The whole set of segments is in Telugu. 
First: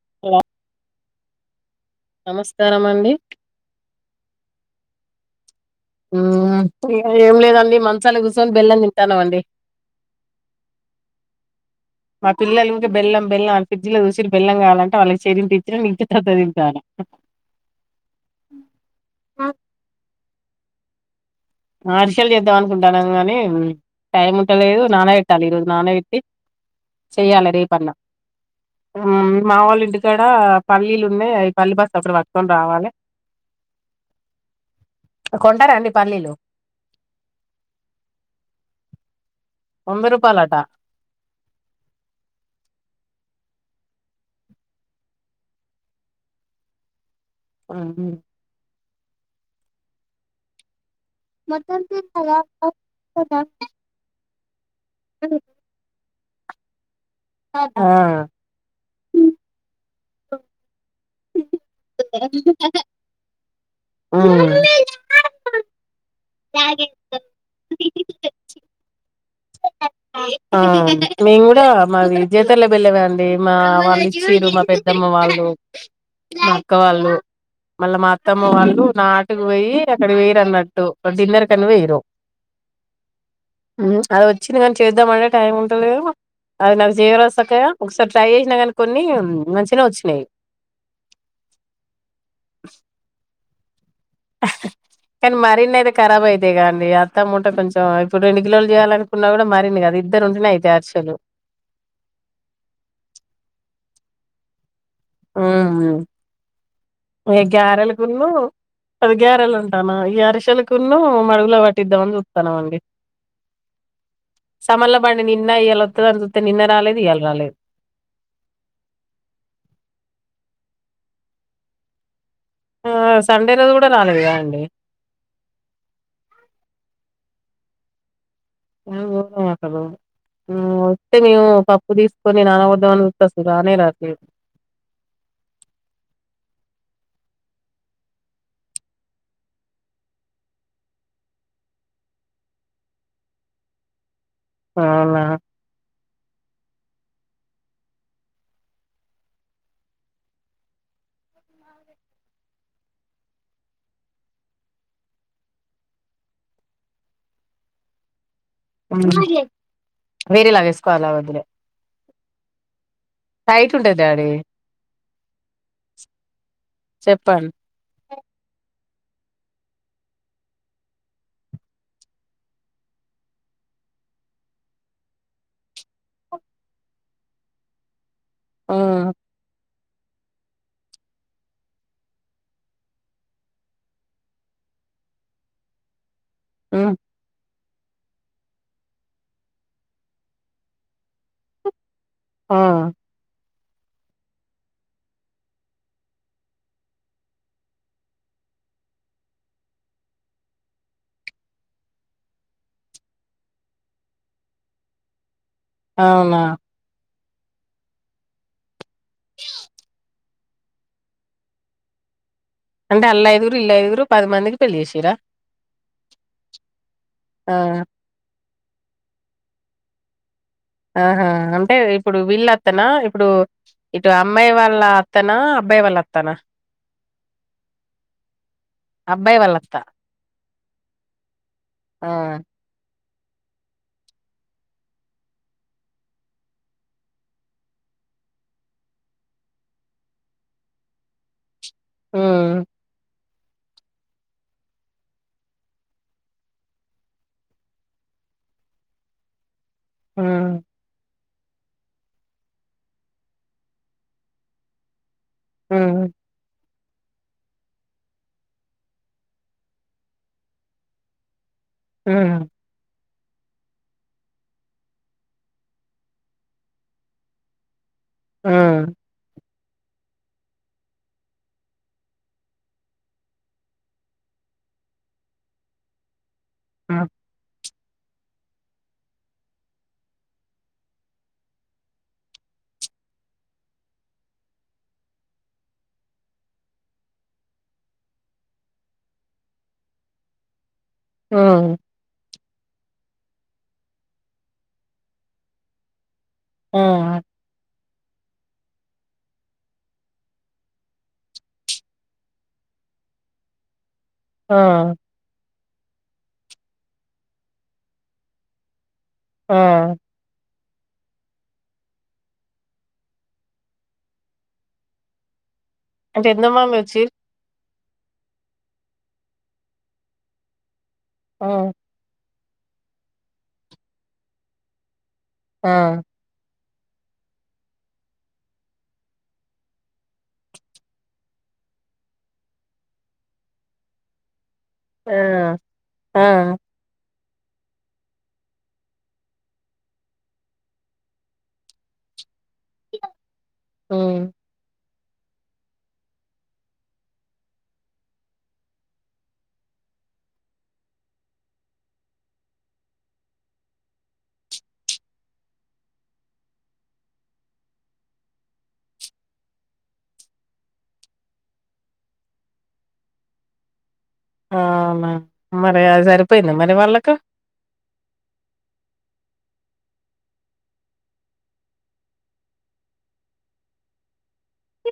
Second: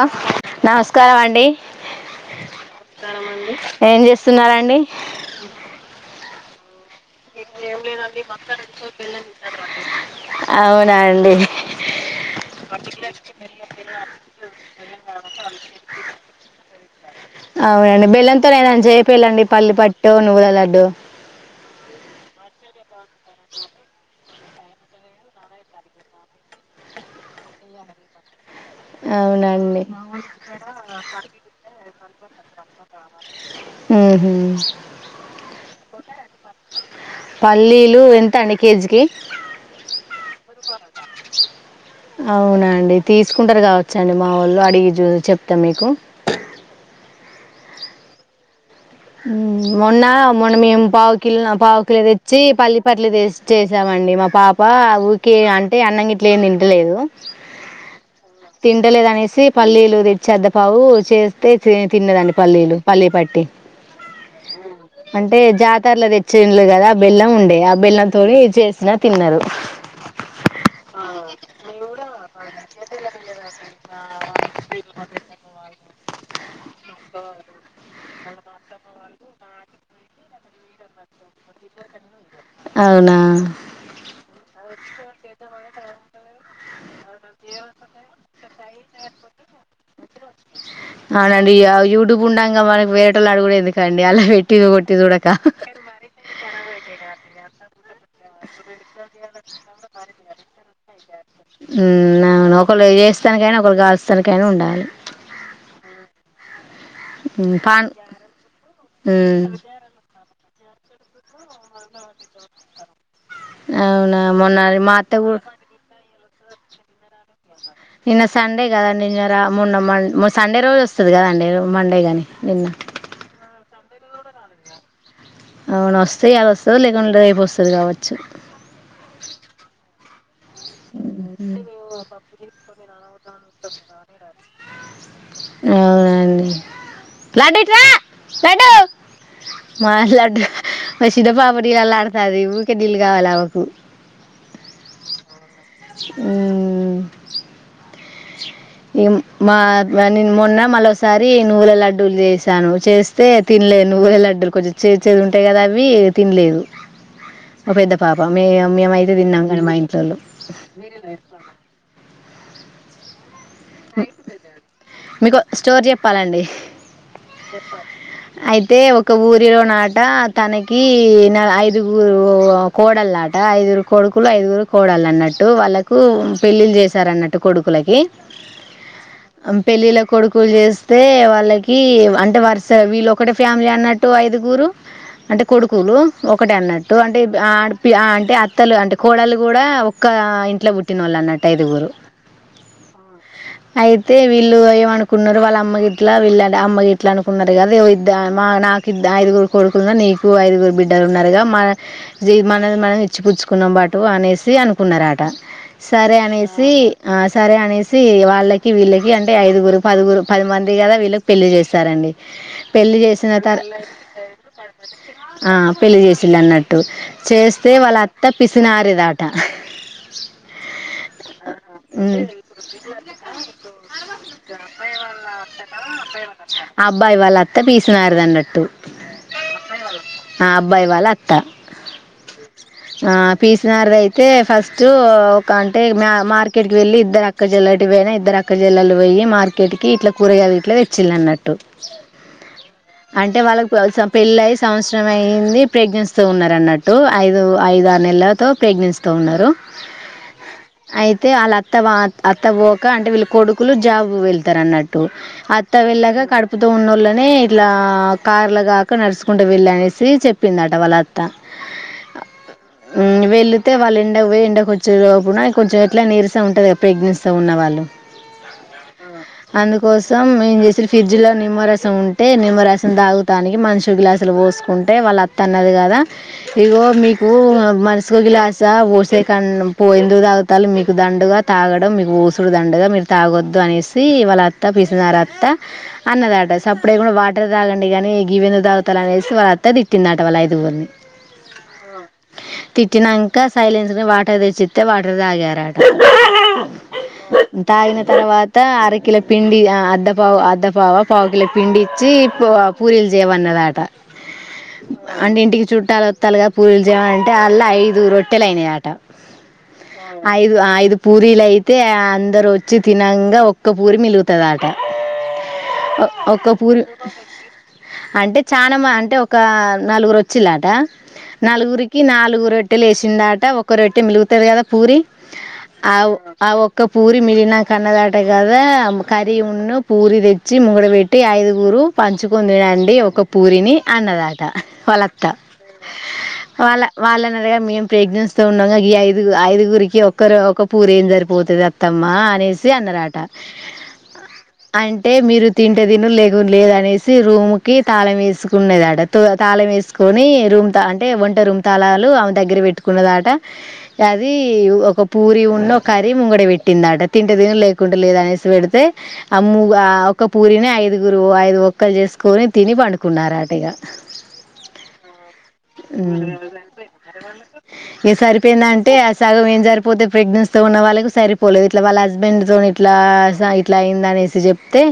ఆ నమస్కారవండి. నమస్కారం అండి ఏం చేస్తున్నారండి. ఊ ఆమ్ తింటాన్నాం అండి అవునా అండి. మా పిల్లలు ఊకే బెల్లం బెల్లం ఆన్ ఫ్రిడ్జ్ లో చూసిర్ బెల్లం కాలంటే వాళ్ళ చేరిన్త్ ఇచ్చిన నీన్ గితాత తిట్టనా. అవునండి బెల్లంతో ఏదన్నా చెప్పేలండి పల్లి పట్టొ నువ్వుల లాడ్డో. మర్షలు చేద్దాం అనుకుంటాన్నాం గానీ టైం ఉంటలేదు నాన వేట్టాలి ఈ రోజు నాన వేట్టి చేయాలె రేపన్నా హో మా వొళ్ళ అవునండి ఇంటికాడ పల్లీలు ఉన్నాయి. ఆ పల్లీ బస్ ఒకట్ పట్టుకొని రావాలే. హోహు కొంటారండి పల్లీలు పల్లీలు ఎంత అండి కేజీకి వంద రూపాలు అటా అవునా అండి తీసుకుంటారు గావచ్చండి మా వొళ్ళు అడిగి జు చెప్తా మీకు హహు ఉహ్ మొన్న మొన్న మీమ్ పావుకిల్లా పావుకిల్లా తేచ్చి పల్లి పట్లు దేస్ చేసామండి మా పాప్ వా ఊకే అంటే అన్నం గిట్లా ఏమి తింట్లేదు. తింటలేదు అనేసి పల్లీలు తెచ్చి అందపావు చేస్తే తే తిన్నదండి ఆ పల్లీలు, పల్లీ పట్టి ఆ అంటే జాతర్ల దే చింలు గదా ఆ బెల్లం ఉండే ఆ బెల్లంతోడి చేసినా తిన్నరు. ఆ మేము కూడా మావి జీతేర్ల బెల్లవే అండి. మా వాళ్ళు ఇచ్చురు. మా పెద్దమ్మ వా ళ్లు, మా అక్క వాళ్ళు, మళ్ళా మా అత్ తమ్మ వాళ్ళు నాటుకు వోయి, అక్కడ ఓయిరానట్టు డిన్నర్ కని వేయిరు. అవునా హూ అది వచ్చింది కానీ చెందామంటే టైం ఉంటలేదు. అది నాకు జేయరాదు సక్కగా, ఒకసారి ట్రై చేసినా కాని కొన్ని మంచినే వచ్చినాయ్. వీయా యూటూబ్ ఉండగా మనవ్వేరొటోలని అడుగుడేది. కానీ మరిన్ని అయితే కారాబైతాయి కాండి. అత్త మున్ట్ కొంచెం ఇప్పుడు రెండు కిల్లోలు జేయాలనుకున్నా కూడా మరిన్ని కదా ఇద్దరు ఉంటనే అయితాయ్ అర్చలు. హుహ్ అవును ఒకళ్ళు ఏస్తానికైనా ఒకళ్ళు కల్లూత్సనికైనా ఉండాలి. ఓహ ఏ ఉమ్ పాన్ గ్యారకులు అది ఉమ్ గ్యారెలు ఉంటానా ఈ అరిచేలాక్ కును మడుగుల వట్టిద్దామని చుతునవండి. అవునా మొన్న మా సమల్ల అత్త బండి కూ నిన్న ఇళ వాతదని జూతే నిన్న రాలేదు ఇయాల రాలేదు. నిన్న సండే కదండి. నిన్నారా మొన్న సండే రోజు వసది కదండి, మండే గాని నిన్న ఆ సండే రోజ కూడా రాలేదు గాండి. అవునా వస్తాయి అద్ వస్తద్ లేకుంటే రేప్ వసది కావచ్చు. మా ఊర్లో నాకదు అ ఊ తీసుకొని నానబోద్దామని చూత్తే అసలు రానే రాట్లేదు అవునండి లడ్డు రా లడ్డు మా లడ్డు మా చిన్న పాప నీళ్ళల్లా ఆడుతాంది ఊకే నీళ్లు గావాలి ఆమెకు అవునా ఊ ఈ మా నేను మొన్న మరోసారి నువ్వుల లడ్డూలు చేసాను చేస్తే తినలే నువ్వుల లడ్డు కొంచెం చేదు చేదు ఉంటాయి కదా అవి తినలేదు ఒక పెద్ద పాప మే మేమ అయితే తిన్నాం మ్మ్ కనీ మా ఇంట్లోళ్ళు వేరేలాగా వేసుకోవాలి ఆ వద్దులే టైట్ ఉంటది డాడీ మీకు స్టోర్ చెప్పాలండి చెప్పండి అయితే ఒక ఊరిలో నాట తనకి న ఐదుగురు కోడలు నాట ఐదుగురు కోడలు కొడుకులు ఐదుగురు కోడాల్లన్నట్టు వాళ్ళకు పెళ్ళిళ్ చేశార అన్నట్టు కొడుకులకి ఆ పెళ్ళిళ్ళ కొడుకులు చేస్తే వాళ్ళకి అంటే వర్స వీళ్ళ ఒకటి ఫ్యామిలీ అన్నట్టు ఐదుగురు అంటే కొడుకులు ఒకటి మ్మ్ అన్నట్టు అంటే అంటే అత్తలు అంటే కోడలు కూడా ఒక్క ఇంట్లో పుట్టిన వాళ్ళు అన్నట్టు ఐదుగురు ఆ అయితే వీళ్ళు ఏమనుకున్నారు వాళ్ళ అమ్మ గ ఇట్లా వీళ్ళ అమ్మ గ ఇట్లా అనుకున్నారు కదా మా నాకు ఐదుగురు కొడుకులున్న నీకు ఐదుగురు బిడ్డలు ఉన్నారుగా మన మన మనం ఇచ్చి పుచ్ చ్చుకున్నబటు అనేసి అనుకున్నట సరే అవునా అనేసి సరే అనేసి వాళ్ళకి వీళ్ళకి అంటే ఐదుగురు పదిగురు పది మంది కదా వీళ్ళకి పెళ్లి చేస్తారండి పెళ్లిి అంటే అల్ల చేసిన ఐదుగురు తర ఇల్ల ఐదుగురు పది మందికి పెళ్లి చేసిర్రా ఆ పెళ్లిి చేసిల్లన్నట్టు ఆ చేస్తే వాళ్ళ అత్త పిసినారి దాట దా ఆహా అంటే ఇప్పుడు వీళ్ళ అత్తనా? ఇప్పుడు ఇటు అబ్బాయి అమ్మాయి వాళ్ళ అత్తనా? అత్త అబ్బాయి వాళ్ళ అత్తనా? క అబ్బాయి వాళ్ళ అత్త అబ్బాయి వాళ్ళ అత్త పిసినారిది అన్నట్టు అబ్బాయి వాళ్ళత్త. ఆ అబ్బాయి వాళ్ళ అత్త ఆ! ఆ పీసినార్ది అయితే ఫస్ట్ ఒక అంటే మార్కెట్ కి వెళ్ళలి ఇద్దరు అక్క జల్లటి పోయినా ఇద్దరు అక్క జల్లు పోయి మార్కెట్ కి ఇట్లా కూరగాలు ఇట్లా తెచ్చిళ్ అన్నట్టు ఊ అంటే వాళ్ళకి పెళ్ళ సంవత్సరం అయింది ప్రెగ్నెన్సీ తో ఉన్నారన్నట్టు ఐదు ఐదు ఆరు ఎలా తో ప్రెగ్నెన్స్ తో ఉన్నారు ఆ అయితే వాళ్ళ అత్త అత్త పోక అంటే వీళ్ళు కొడుకులు జాబ్ వెళ్తారు అన్నట్టు అత్త హ్మ్. వెళ్ళగా కడుపు త్త ఉన్నోళ్ళనే ఇట్లా కార్లగాక నడుచుకుంటూ వెళ్ళ అనేసి చెప్పిందట వాళ్ళ అత్త ఉ వెళ్ళతే వాళ్ళ ఎంండ పో ఎండ కూ వర్చుప్పుడా కొంచెం ఎట్లా నీరసం ఉంటది గా ప్రెగ్నెన్స్ తో ఉన్నవాళ్ళు ఆ అందుకోసం మేమ్ చేసిన ఫ్రిడ్జ్ లో నిమ్మరసం ఉంటే నిమ్మరసం తాగుతానికి మనిసో గ్లాసులు పో కుంటే వాళ్ళ అత్త అన్నది కదా ఇ హ్మ్. మీకు పసుకో గ్లాస పోసే క ఎందుకు తాగుతాల్లు మీకు దండుగా తాగడం మీకు ఊసుడుదండగా మీరు తాగొద్దు అనేసి వాళ్ళ అత్త పీసినారి అత్త అన్నదా సప్పుడేడా వాటర్ తాగండి కాని గివెందు తాగుతాల అనేసి వాళ్ళ అత్త తిట్టింద అట వాళ్ళ ఐదుగురిని ఆ తిట్టినాక సైలెన్స్ ని వాటర్ తెచ్చిస్తతే వాటర్ తాగారట ఆ తాగిన తర్వాత అర కిలో పిండి అద్దపావు అద్దపావ పావు కిలో పిండి ఇచ్చి పూరిలు జ చేయ వన్నదాట ఆ చుట్టాల వత్తాలుగా పూజలు చేయాలంటే అళ్ళ ఐదు రొట్టెలు అయినాయి ఆట ఆ! ఐదు ఆ ఐదు పూరీలు అయితే అందరు వచ్చి తినంగా ఒక్క పూరి మిలుగుతుంద ఆట ఒక పెద్దమ్మ పూరు మీరొచ్చి అంటే చా అంటే ఒక నలుగురు వచ్చిలాట ఆ! నలుగురికి నాలుగురు రొట్టెలు వేసిందట ఒక రొట్టె మిలుగుతంది కదా పూరి ఆ ఆ ఒ ఒకక్క పూరి మిగిలి కన్నదాట కద కరి ఉన్న పూరి తెచ్చి ముగడ పెట్టి ఐదు గురు పంచుకుని తినండి ఒక పూరిని అన్నదాది వాళ్ళ ఆ! అత్త ఆ! వాళ్ళ వాళ్ళ మేము ప్రెగ్నెన్స్ త ఉన్నాం ఈ ఐదు ఐదుగురికి ఒక్కరు ఒక పూరీ ఏం సరిపోతుంది అత్తమ్మ అనేసి అన్నరాట హ్మ్. అంటే అంటే మీరు తింటే తిను లేగు లేదనేసి రూమ్ కి తాళం వేసుకునేదట త తాళం వేసుకు ని రూమ్ త అంటే వంట రూమ్ తళాలు ఆమె దగ్గర పెట్టుకున్నదట అది ఒక పూరి ఉన్న ఒక కరీ ముంగడి పెట్టిందట తింటే తిను లేకుండా లేదు అనేసి పెడితే ఆ ము ఒక్క పూరిని ఐదుగురు ఐదు ముక్కలు చేసుకొని తిని పండుకున్నారట ఇక ఆ మ్యామ్ మరి అ సరిపోయింద మరి వాళ్ళక ఇ సరిపోయింద అంటే ఆ సగం ఏం సరి పోతే ప్రెగ్నెన్ీ తో ఉన్న వాళ్ళకి సరిపోలేదు ఇట్లా వాళ్ళ హస్బెండ్ తో ఇట్లా ఇలా అయియంద అనేసి చెప్తే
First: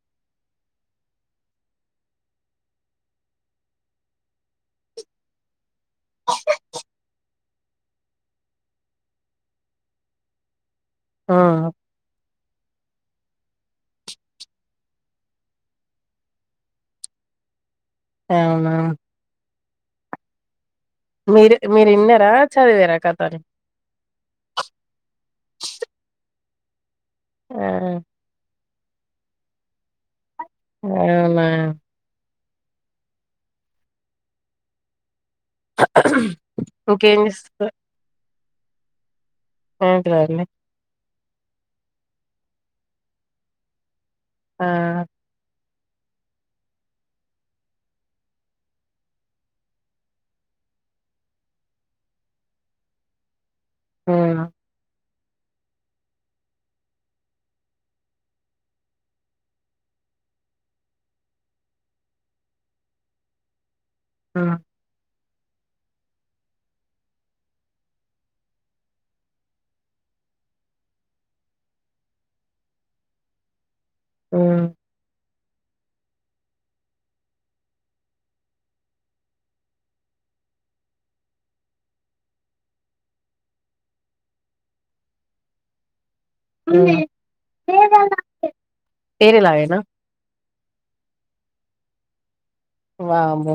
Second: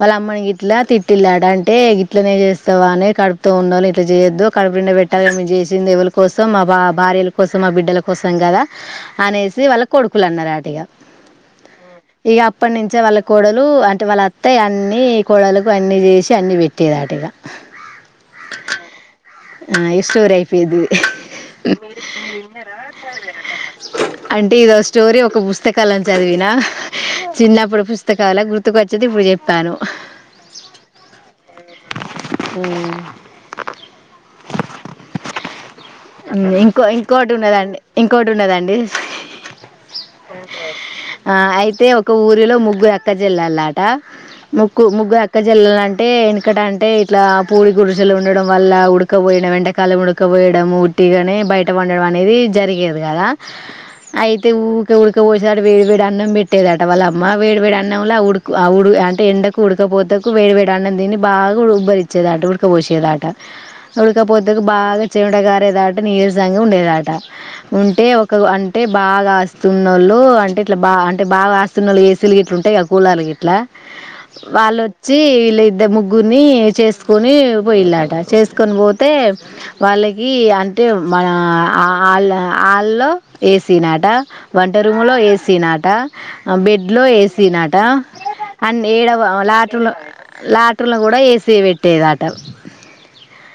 వాళ్ళ అమ్మని గ ఇట్లా తిట్టిల్ళడు అంటే గట్లనే చేస్తావా అని కడుపుత ఉండాలని ఇట్లా చేయొద్దు మేము చేసింది దేవుల కోసం మా బా భార్యల కోసం మా బిడ్డల కోసం కదా అనేసి వాళ్ళ కొడుకులు అన్నారు అట ఇగ ఆ ఇక అప్పటి నుంచే వాళ్ళ కోడలు అంటే వాళ్ళ అత్తాయ అన్నిీ కోడలకు అన్ని చేసి అన్ని పెట్టేదిటి ఇగ అవున ఆ ఇస్టోర్ అయిపోది మీరు మీరు విన్నారా చదివరా కథనీ అంటే ఇదో స్టోరీ ఒక పుస్తకాల చదివిన ఆ! చిన్నప్పుడు పుస్తకాలు గుర్తుకొచ్చేది ఇప్పుడు చెప్తాను అవునా ఆ ఇంకో ఇంకేం ఇంకోటి చేస్తున్నారు? ఉన్నదండి ఇంకోటి ఉన్నదండి ఏంట్రా అండి ఆ అయితే ఒక ఊరిలో ముగ్గు అక్కచేల్లాలట ఆ ముగ్గు ముగ్గు అక్కజల్లాలంటే అంటే ఎనకట అంటే ఇట్లా పూలి గురుసలు ఉండడం వల్ల ఉడ ఉక్కపోయడం వెంటకాలం ముడక్కపోయడంము ఉట్టిగాని బయట వండడం అనేది జరిగేది కదా ఆ అయితే ఊక ఉక పోసాడు వేడి వేడి అన్నం పెట్టేదట వాళ్ళ అమ్మ వేడివేడి అన్నంలో ఆడు ఆవుడు అంట ఎండకు ఉడకపోత వేడి వేడి అన్నం తిని బాగా ఉబ్బరిచ్చేదాట ఉడకపోసేదాట ఆ ఉడకపోతే బాగా చమటగారేదాట నీరసంగా ఉండేదాట ఉంటే ఒక అంటే బాగా ఆస్తున్నోళ్ళు అంటే ఇట్లా బా అంటే బాగా ఆస్తున్న ఏసీలు గ ఇట్లు ఉంటాయి కూలర్లూ ఇట్లా ఆ వాళ్ళొచ్చి వీళ్ళ ఇద్ద ముగ్గురిని చేసుకొని పోయిలాట చేసు తీసుకొని పోతే వాళ్ళకి అంటే మనళ్ళ వాల్లో ఏసీ నాట వంట రూము లో ఏసీ నాట ఆ బెడ్ లో ఏసీ నాట అండ్ ఏడవ వేరేలాగేనా లాటలో లాటర్లో కూడా ఏసీ పెట్టేదిట వామ్మో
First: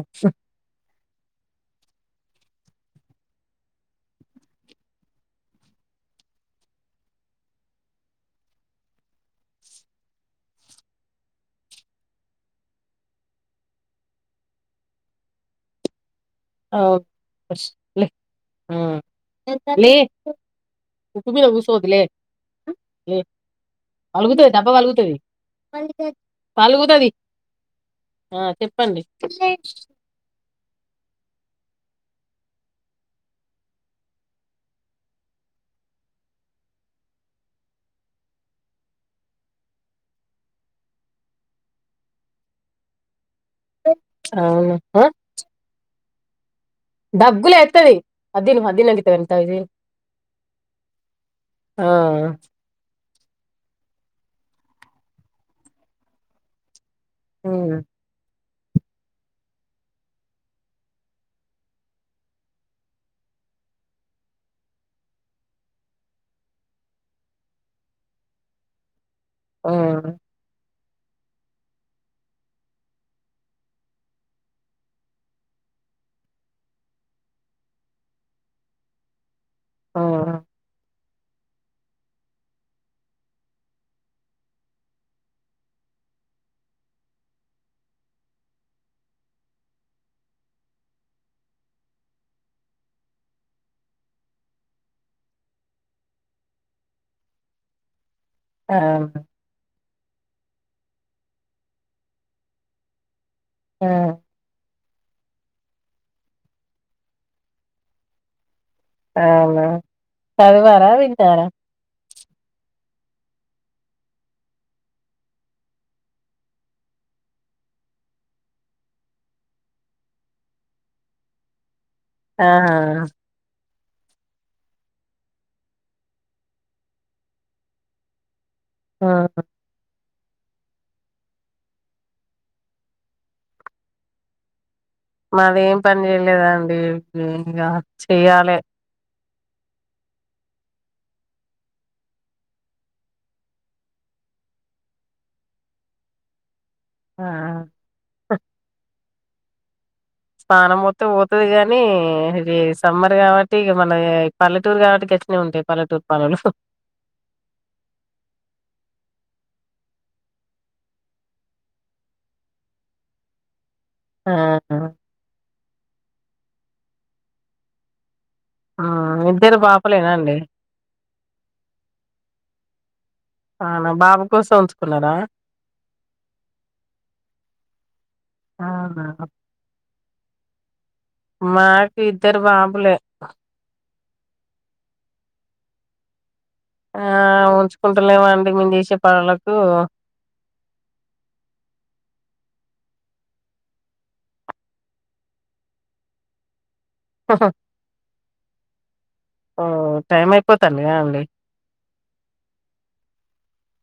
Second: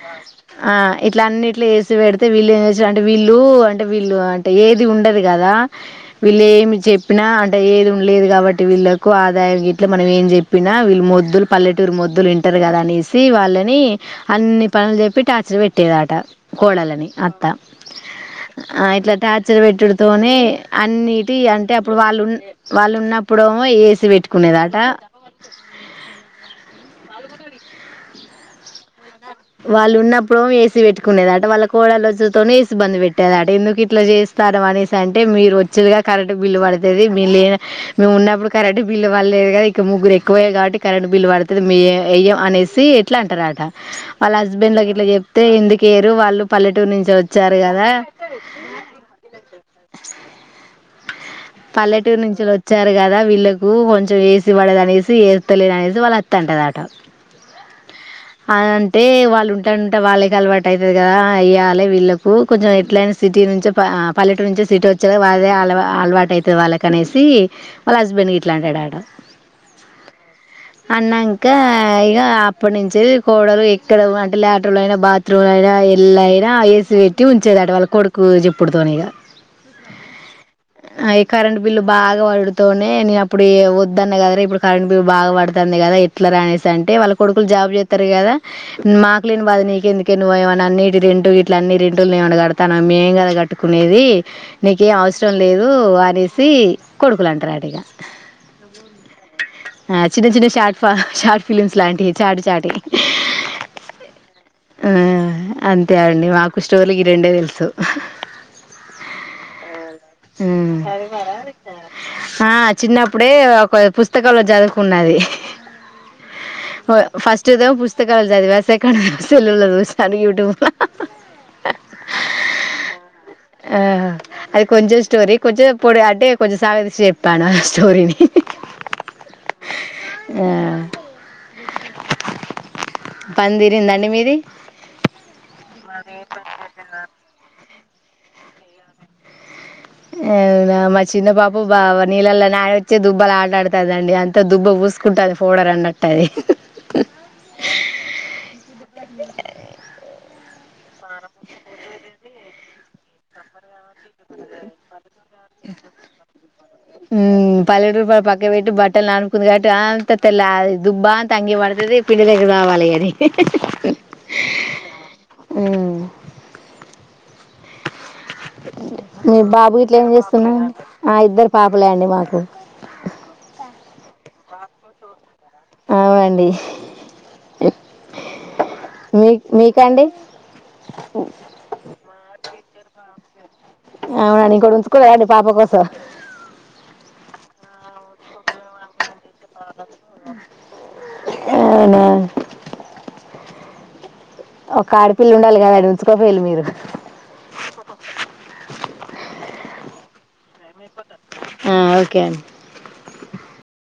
ఇట్ల అన్నిట్లో వేసి పెడితే వీళ్ళు ఏ అంటే వీళ్ళు అంటే వీళ్ళు అంటే ఏది ఉండదు కదా వీళ్ళ ఏమి చెప్పినా అంటే ఏది ఉండలేదు కాబట్టి వీళ్ళలకు ఆదాయం గట్ల మనం ఏం చెప్పినా వీళ్ళ మొద్దులు పల్లెటూరు మొద్దులు వింటారు కదా అనేసి వాళ్ళని అన్నిీ పనులు చెప్పి టాచర్ పెట్టేదాట ఆ! కోడలని అత్త లే ఆ ఇట్లా టార్చర్ లే పెెట్టుడుతోనే ఉప్పు అన్నిటి మీద అంటే కూసోవద్దు అప్పుడు లే వాళ్ళు వాళ్ళు లే ఉన్నప్పుడు మో ఏసి పెట్టుకునేదాట పలుగుతుది ఆ చెప్పు వాళ్ళు ఉన్నప్పుడో ఏసీ పెట్టుకునేది అంట వాళ్ళ కోడలు వచ్చుతోనే ఏసి ఇబ్బంది పెట్టేదట ఎందుకు ఇట్లా చేస్తారు అనేసి అంటే మీరు వచ్చేదిగా కరెక్ట్ బిల్లు పడతది మీ లే మేము ఉన్నప్పుడు కరెంట్ బల్లుల్లలేదు కద ఇక ముగ్గురు ఎకువయ కాబట్టి కరెంట్ బల్ పడుతది మీ ఎయ్యం అనేసి ఎట్లా అంటారట వాళ్ళ అవును హస్బెండ్ కి ఆ ఇట్లా చెప్తే ఎందుకు ఏయరు వాళ్ళు పల్లెటూరు నుంచి దగ్గు వచ్చారు కదా లేత్తది అది తిను అది తిన్నాక ఇత్త గాని తాగు ఇది తిను ఆ పల్లెటూరు నుంచి వచ్చారు కదా వీళ్ళలకు కొంచెం ఏసి పడదు అనేసి ఏతలేదు అనేసి వాళ్ళు అత్త అంటదట ఆ అ అంటే వాళ్ళు ఉంటా ఉంటే వాళ్ళకి అలవాటు అవుతుది కదా వేయ్యాలి వీళ్ళలకు కొంచెం ఎట్లయినా సి సిటీ నుంచి ఆ పల్లెట నుంచంచి సిటీ వచ్చే వాళ్ే అలవా అలవాటు అవుతది వాళ్ళ కి అనేసి వాళ్ళ హస్బెండ్ ఇట్లా అంటాడంట ఆ అన్నాంక ఇగ అప్పటి నుం చి కోడలు ఎక్కడ అంటే ల్యాట్రన్ లో అయినా బాత్రూమ్ లో అయినా ఎల్ల అైనా ఏసీ పెట్టి ఉంచేదిట వాళ్ళకి కొడుకు చెప్పుడుతోనే ఇగ ఆఓ ఆఏ కరెంట్ బిల్లు బాగా పడుతూనే నేను అప్పుడు వద్దదున్న కదా రా ఇప్పుడు కరెంట్ బిల్లు బాగాడుతాంది కదా ఎట్లా రానేేసి అంటే వాళ్ళ కొడుకులు జాబ్ చేస్త తారు కదా మాకు లేని బాధ నీకు ఎందుకే నువ్ ఏమనా అన్ని రెంటూ ఇట్ల అన్ని రెంటులేమ కడతాను మేంగద కట్టుకునేది నీకేం అవసరం లేదు అనేసి కొడుకులు అంటారు అంట ఇగ ఆ చిన్న చిన్న షార్ట్ ఫా షార్ట్ ఫిలిమ్స్ లాంటివి చాటి చాటి ఆ ఆ అంతే అండి మాకు ఇష్టోలకి ఈ రెండే తెలుసు అవున చదివారా వింటారా ఆ చిన్నప్పుడే ఒక పుస్తకంలో చదువుకున్నది ఓ ఫస్ట్ టేదేమో పుస్తకలు చదివా సెకండ్ సెల్లులో చూసా అది యూట్యూబ్లా ఆా ఆ అది కొంచెం స్టోరి కొంచెం పోడు అంటే కొంచెం సగదిప్పాను స్టోరీని ఆ ఆ పనితీరిందా అండి మీది మాదేం పని చేయలేదండి ఇంకా చెయ్యాలే అవునా మా చిన్న పాప బా నీళ్ళలో నాని వచ్చే దుబ్బలా ఆట ఆడుతదండి అంతా దుబ్బ పుసుకుంటుది ఫోడ రంనాట్ అది ఆ స్నానం మొత్తం పోతుది కాగానీ ఇది సమ్మర్ కాబట్టి ఇగ మన పల్లెటూరు కాబట్టి గట్లనే ఉంటాయి పల్లెటూరు పనులలు ఉ పల్లెటూరు పని పక్క బెట్టి బట్టలు నాన్ కుందు కాటు అంత తెల్ల దుబ్బా అంత అంగి పడుతది పిండి దెగి రావాలి గది ఆ హ్మ్. మీ ఇద్దరు బాబు ఇట్లా ఏం పాపలేనా అండి చేస్తున్నా ఆ ఇద్దరు పాపలే అండి మాకు అనా బాబు కోసం ఉంచుకున్నారా అవునా మీక్ మీకండి మాకి ఇద్దరు బాబులే అవునా ఇంకోటి ఉంచుకోలేదండి పాప కోసం ఆ ఉంచుకుంటలేమ్ అండి మేము చేసే పనులకు అవునా ఒక ఆడపిల్ల ఉండాలి కదా ఉంచోకోపోయిలు మీరు ఓ టైం అయిపోతండి కదా అండి అ ఓకే అం